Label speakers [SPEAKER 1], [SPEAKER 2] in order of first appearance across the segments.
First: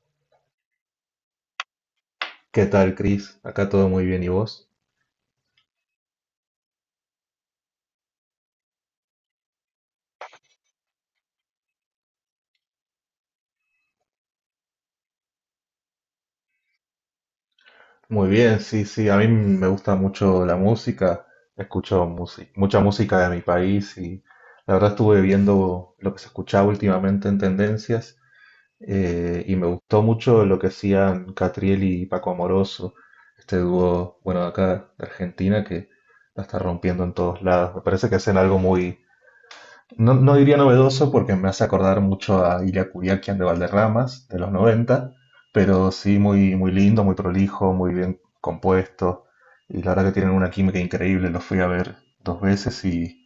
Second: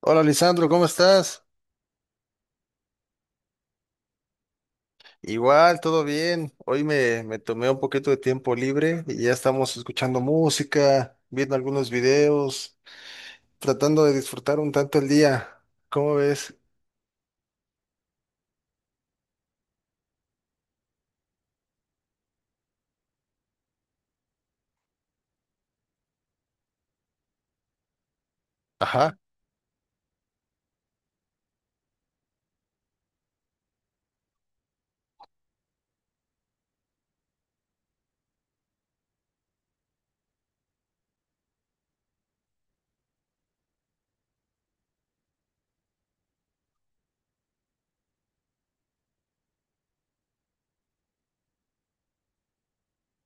[SPEAKER 1] Hola, Lisandro, ¿cómo estás?
[SPEAKER 2] ¿Qué tal, Chris? Acá todo muy bien, ¿y vos?
[SPEAKER 1] Igual, todo bien. Hoy me tomé un poquito de tiempo libre y ya estamos escuchando música, viendo algunos videos, tratando de disfrutar un tanto el día. ¿Cómo ves?
[SPEAKER 2] Muy bien, sí, sí, a mí me gusta mucho la música, escucho mucha música de mi país, y la verdad estuve viendo lo que se escuchaba últimamente en tendencias.
[SPEAKER 1] Ajá.
[SPEAKER 2] Y me gustó mucho lo que hacían Catriel y Paco Amoroso, este dúo, bueno, de acá de Argentina, que la está rompiendo en todos lados. Me parece que hacen algo muy... No, no diría novedoso, porque me hace acordar mucho a Ilya Kuryakin de Valderramas, de los 90, pero sí muy, muy lindo, muy prolijo, muy bien compuesto. Y la verdad que tienen una química increíble. Los fui a ver dos veces, y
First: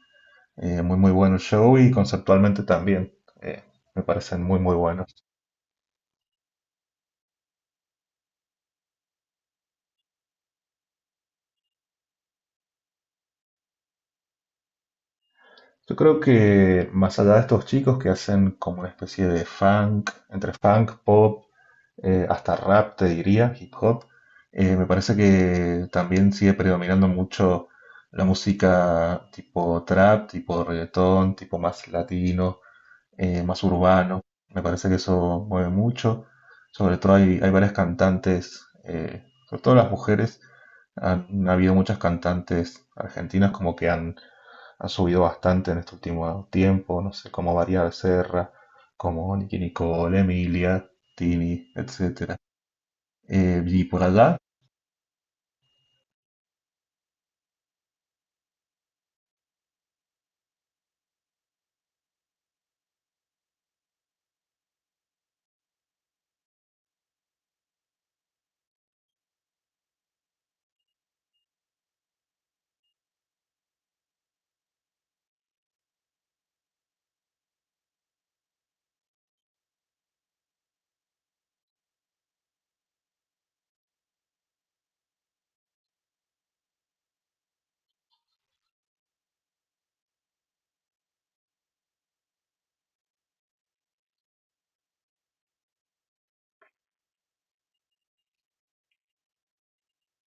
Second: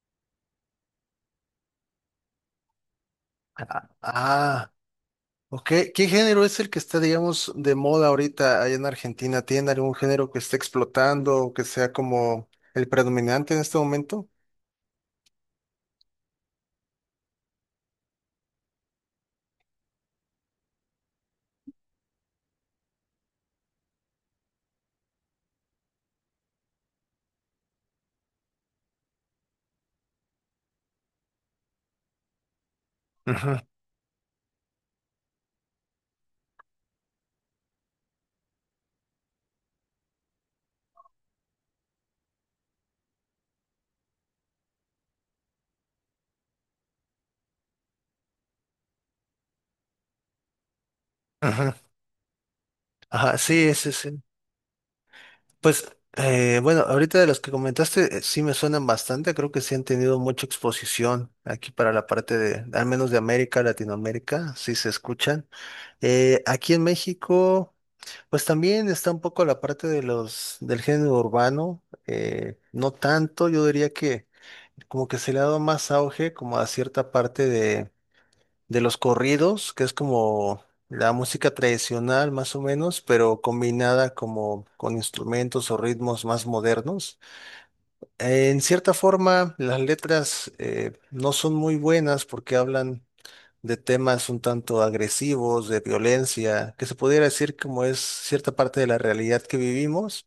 [SPEAKER 2] muy, muy bueno el show, y conceptualmente también. eh, Me parecen muy,
[SPEAKER 1] Ah,
[SPEAKER 2] muy buenos.
[SPEAKER 1] ok. ¿Qué género es el que está, digamos, de moda ahorita allá en Argentina? ¿Tiene algún género que esté explotando o que sea como el predominante en este momento?
[SPEAKER 2] Yo creo que más allá de estos chicos, que hacen como una especie de funk, entre funk, pop, hasta rap, te diría, hip hop. Me parece que también sigue predominando mucho la música tipo trap, tipo reggaetón, tipo más latino,
[SPEAKER 1] Ujú.
[SPEAKER 2] más urbano. Me parece que eso mueve mucho. Sobre todo hay, hay varias cantantes, sobre todo las mujeres. Han, ha habido muchas cantantes argentinas como que han, han subido bastante en este último tiempo. No sé, como María Becerra, como Nicki Nicole, Emilia, Tini,
[SPEAKER 1] Ajá,
[SPEAKER 2] etcétera.
[SPEAKER 1] ajá, sí,
[SPEAKER 2] Y
[SPEAKER 1] sí,
[SPEAKER 2] por
[SPEAKER 1] sí.
[SPEAKER 2] allá,
[SPEAKER 1] Pues, bueno, ahorita de los que comentaste, sí me suenan bastante, creo que sí han tenido mucha exposición aquí para la parte de, al menos de América, Latinoamérica, sí se escuchan. Aquí en México, pues también está un poco la parte de los, del género urbano, no tanto, yo diría que como que se le ha dado más auge como a cierta parte de los corridos, que es como la música tradicional más o menos, pero combinada como con instrumentos o ritmos más modernos. En cierta forma, las letras no son muy buenas porque hablan de temas un tanto agresivos, de violencia, que se pudiera decir como es cierta parte de la realidad que vivimos,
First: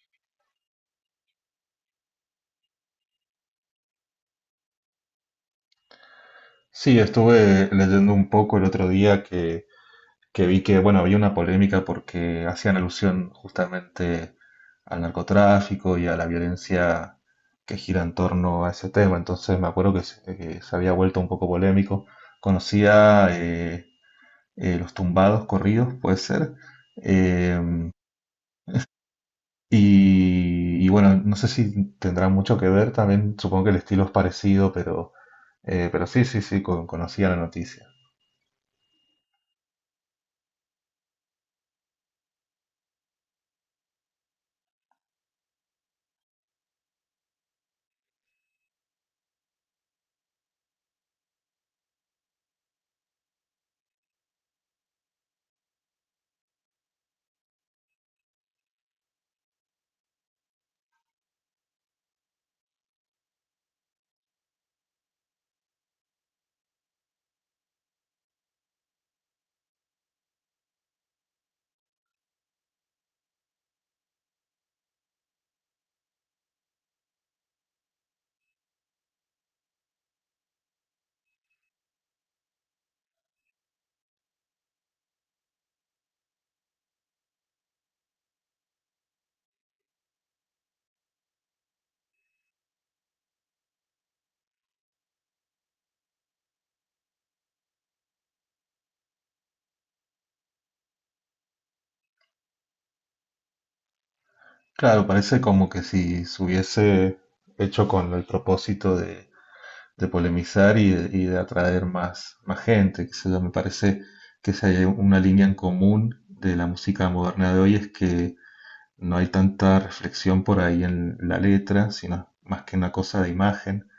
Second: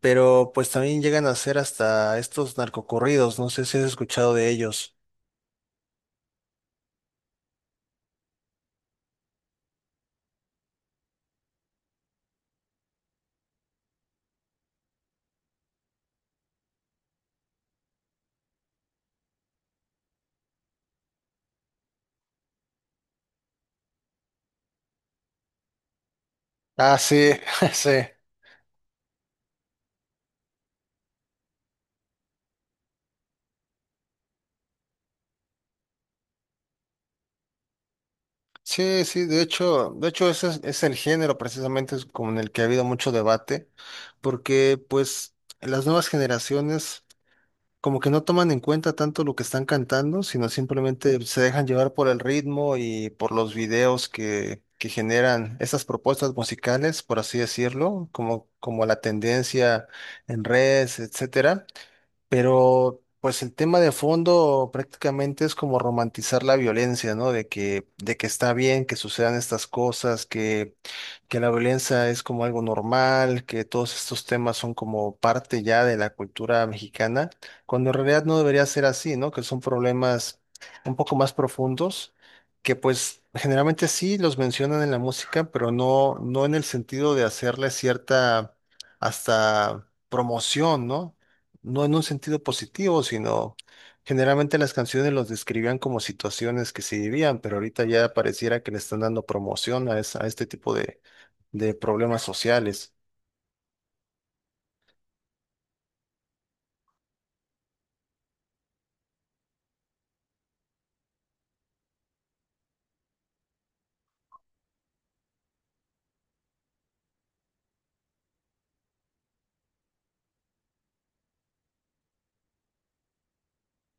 [SPEAKER 1] pero pues también llegan a ser hasta estos narcocorridos, no sé si has escuchado de ellos.
[SPEAKER 2] sí, estuve leyendo un poco el otro día que vi que, bueno, había una polémica porque hacían alusión justamente al narcotráfico y a la violencia que gira en torno a ese tema. Entonces me acuerdo que se había vuelto un poco polémico. Conocía los tumbados corridos, puede ser.
[SPEAKER 1] Ah, sí, sí.
[SPEAKER 2] Eh, y, y bueno, no sé si tendrá mucho que ver también, supongo que el estilo es parecido, pero sí, sí, sí, conocía la noticia.
[SPEAKER 1] Sí, sí, de hecho ese es el género, precisamente es con el que ha habido mucho debate, porque pues las nuevas generaciones como que no toman en cuenta tanto lo que están cantando, sino simplemente se dejan llevar por el ritmo y por los videos que generan esas propuestas musicales, por así decirlo, como, como la tendencia en redes, etcétera. Pero pues el tema de fondo prácticamente es como romantizar la violencia, ¿no? De que está bien que sucedan estas cosas, que la violencia es como algo normal, que todos estos temas son como parte ya de la cultura mexicana, cuando en realidad no debería ser así, ¿no? Que son problemas un poco más profundos, que pues generalmente sí los mencionan en la música, pero no, no en el sentido de hacerle cierta hasta promoción, ¿no? No en un sentido positivo, sino generalmente las canciones los describían como situaciones que se vivían, pero ahorita ya pareciera que le están dando promoción a, esa- a este tipo de problemas sociales.
[SPEAKER 2] Claro, parece como que si se hubiese hecho con el propósito de polemizar y de atraer más, más gente, qué sé yo. Me parece que si hay una línea en común de la música moderna de hoy, es que no hay tanta reflexión por ahí en la letra, sino más que una cosa de imagen,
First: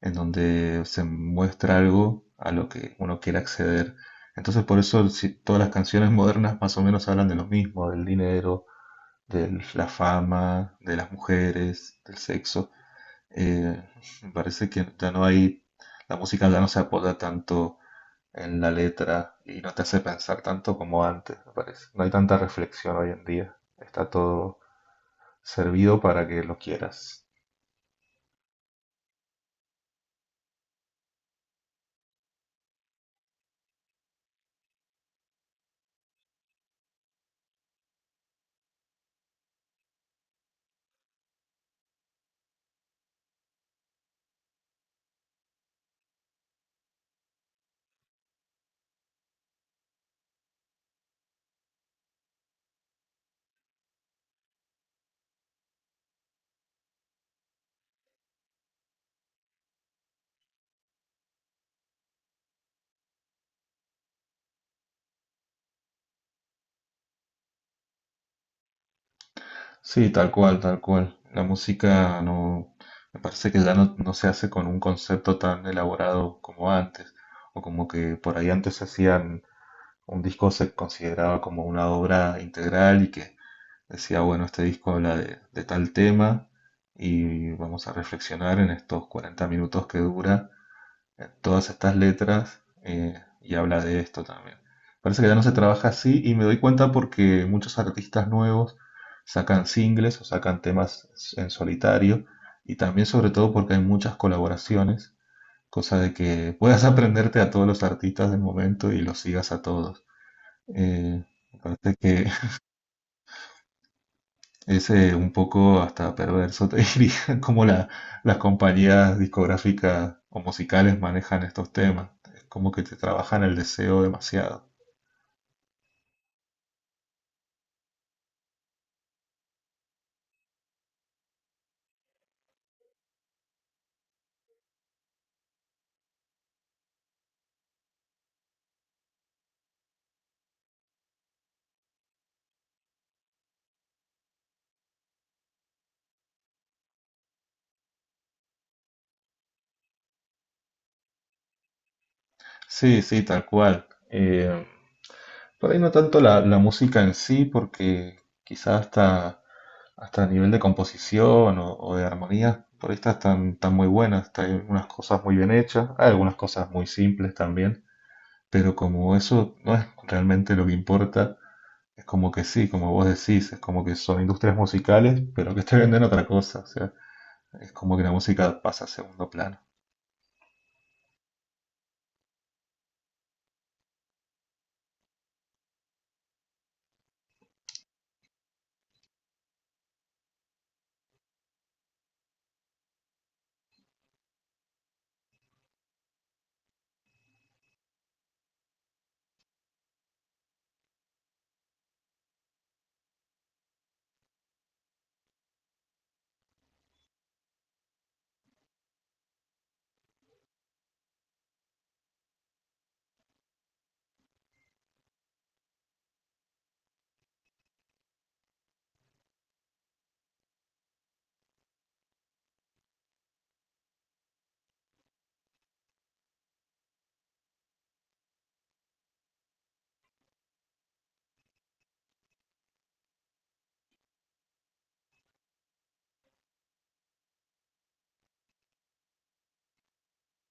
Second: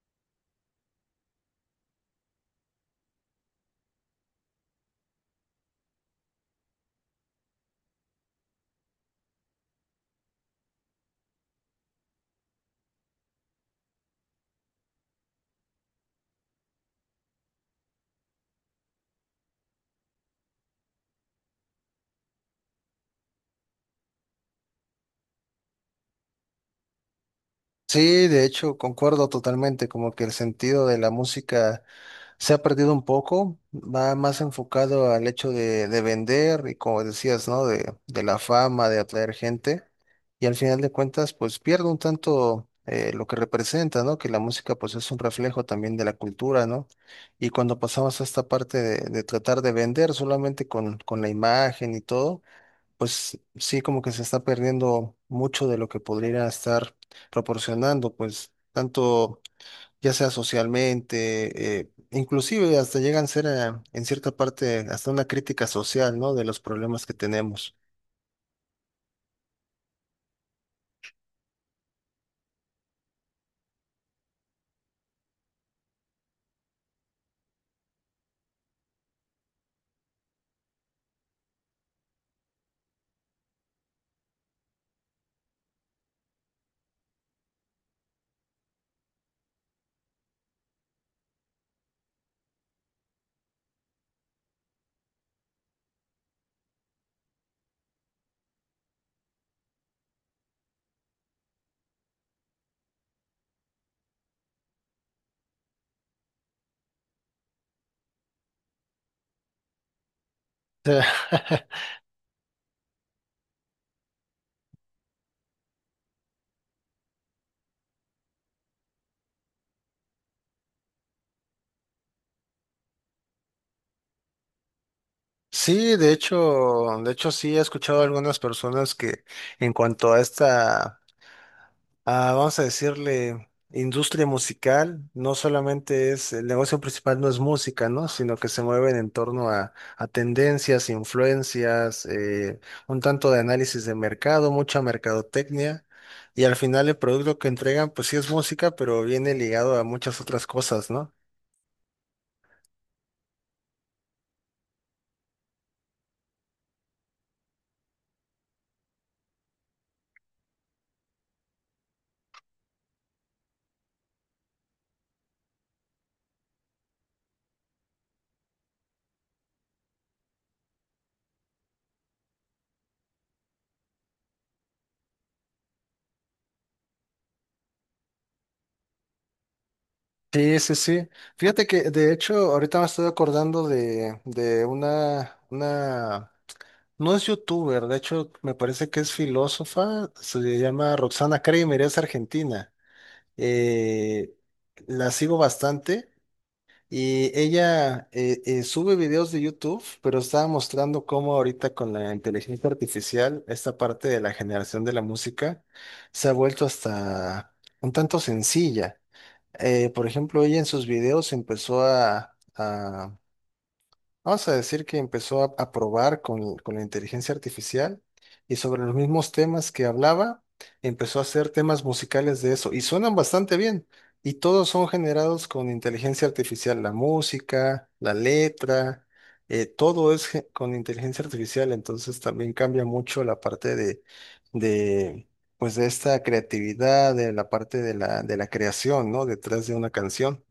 [SPEAKER 2] en donde se muestra algo a lo que uno quiere acceder. Entonces, por eso todas las canciones modernas más o menos hablan de lo mismo, del dinero, de la fama, de las mujeres, del sexo. Eh, Me parece que ya no hay, la música ya no se apoya tanto en la letra y no te hace pensar tanto como antes, me parece. No hay tanta reflexión hoy en día. Está todo servido para que lo quieras.
[SPEAKER 1] Sí, de hecho, concuerdo totalmente, como que el sentido de la música se ha perdido un poco, va más enfocado al hecho de vender y como decías, ¿no? De la fama, de atraer gente. Y al final de cuentas, pues pierde un tanto lo que representa, ¿no? Que la música pues es un reflejo también de la cultura, ¿no? Y cuando pasamos a esta parte de tratar de vender solamente con la imagen y todo, pues sí como que se está perdiendo mucho de lo que podría estar proporcionando, pues tanto ya sea socialmente, inclusive hasta llegan a ser en cierta parte hasta una crítica social, ¿no? De los problemas que tenemos.
[SPEAKER 2] Sí, tal cual, tal cual. La música no, me parece que ya no, no se hace con un concepto tan elaborado como antes, o como que por ahí antes se hacían... Un disco se consideraba como una obra integral, y que decía, bueno, este disco habla de tal tema, y vamos a reflexionar en estos 40 minutos que dura en todas estas letras, y habla de esto también. Parece que ya no se trabaja así, y me doy cuenta porque muchos artistas nuevos sacan singles o sacan temas en solitario, y también sobre todo porque hay muchas colaboraciones, cosa de que puedas aprenderte a todos los artistas del momento y los sigas a todos.
[SPEAKER 1] O sea,
[SPEAKER 2] Eh, Aparte que es un poco hasta perverso, te diría, cómo las compañías discográficas o musicales manejan estos temas. Es como que te trabajan el deseo demasiado.
[SPEAKER 1] sí, de hecho sí he escuchado a algunas personas que en cuanto a esta a, vamos a decirle, industria musical, no solamente es, el negocio principal no es música, ¿no? Sino que se mueven en torno a tendencias, influencias, un tanto de análisis de mercado, mucha mercadotecnia. Y al final el producto que entregan, pues sí es música, pero viene ligado a muchas otras cosas, ¿no?
[SPEAKER 2] Sí, sí, tal cual. Por ahí no tanto la, la música en sí, porque quizás hasta, hasta a nivel de composición o de armonía, por ahí estas están, están muy buenas. Hay algunas cosas muy bien hechas, hay algunas cosas muy simples también, pero como eso no es realmente lo que importa... Es como que sí, como vos decís, es como que son industrias musicales, pero que te venden otra cosa. O sea, es como que la música pasa a segundo plano.
[SPEAKER 1] Sí, sí, sí. Fíjate que de hecho ahorita me estoy acordando de una, no es youtuber, de hecho me parece que es filósofa, se llama Roxana Kramer, es argentina. Eh, la sigo bastante y ella sube videos de YouTube, pero estaba mostrando cómo ahorita con la inteligencia artificial, esta parte de la generación de la música se ha vuelto hasta un tanto sencilla. Por ejemplo, ella en sus videos empezó a vamos a decir que empezó a probar con la inteligencia artificial y sobre los mismos temas que hablaba, empezó a hacer temas musicales de eso y suenan bastante bien. Y todos son generados con inteligencia artificial, la música, la letra, todo es ge- con inteligencia artificial, entonces también cambia mucho la parte de, pues de esta creatividad, de la parte de la creación, ¿no? Detrás de una canción.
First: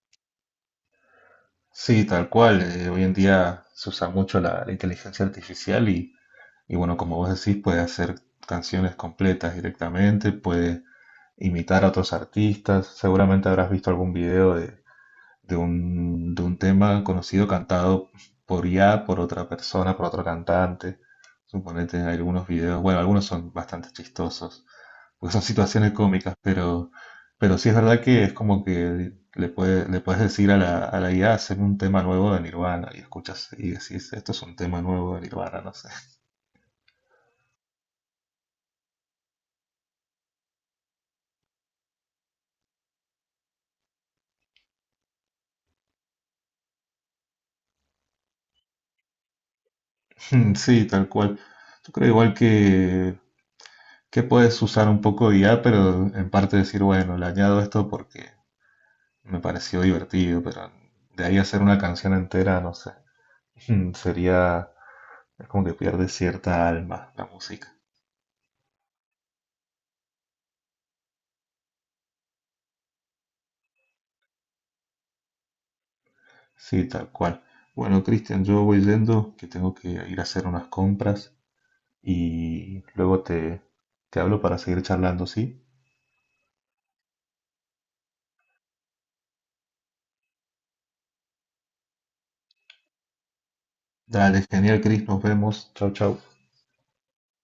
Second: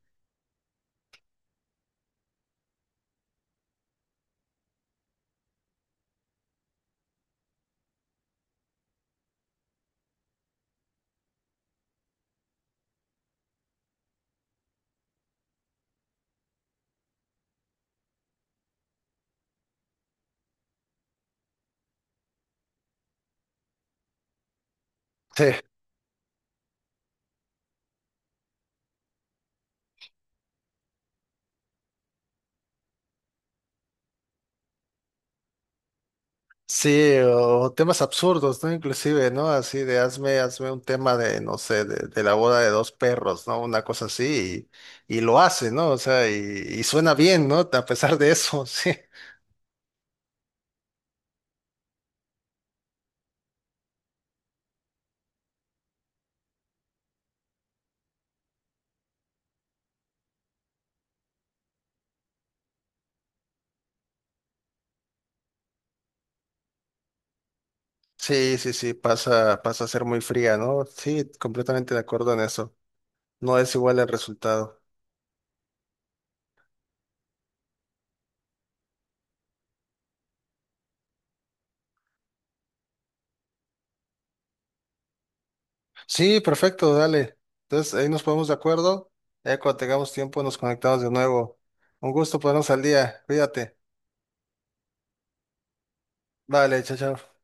[SPEAKER 2] Sí, tal cual. Hoy en día se usa mucho la, la inteligencia artificial, y bueno, como vos decís, puede hacer canciones completas directamente, puede imitar a otros artistas. Seguramente habrás visto algún video de, de un tema conocido cantado por IA, por otra persona, por otro cantante. Suponete algunos videos, bueno, algunos son bastante chistosos porque son situaciones cómicas, pero sí es verdad que es como que le puede, le puedes decir a la IA: haceme un tema nuevo de Nirvana, y escuchas y decís, esto es un tema nuevo de Nirvana, no sé.
[SPEAKER 1] Sí, o temas absurdos, ¿no? Inclusive, ¿no? Así de hazme, hazme un tema de, no sé, de la boda de dos perros, ¿no? Una cosa así, y lo hace, ¿no? O sea, y suena bien, ¿no? A pesar de eso, sí.
[SPEAKER 2] Sí, tal cual. Yo creo igual que puedes usar un poco de IA, pero en parte decir, bueno, le añado esto porque me pareció divertido, pero de ahí hacer una canción entera, no sé, sería... Es como que pierde cierta alma la música.
[SPEAKER 1] Sí, sí, sí, pasa, pasa a ser muy fría, ¿no? Sí, completamente de acuerdo en eso. No es igual el resultado.
[SPEAKER 2] Sí, tal cual. Bueno, Cristian, yo voy yendo, que tengo que ir a hacer unas compras, y luego te, te hablo para seguir charlando, ¿sí?
[SPEAKER 1] Sí, perfecto, dale. Entonces, ahí nos ponemos de acuerdo. Ya cuando tengamos tiempo nos conectamos de nuevo. Un gusto ponernos al día. Cuídate.
[SPEAKER 2] Dale, genial, Cris, nos vemos. Chau, chau.
[SPEAKER 1] Vale, chao, chao.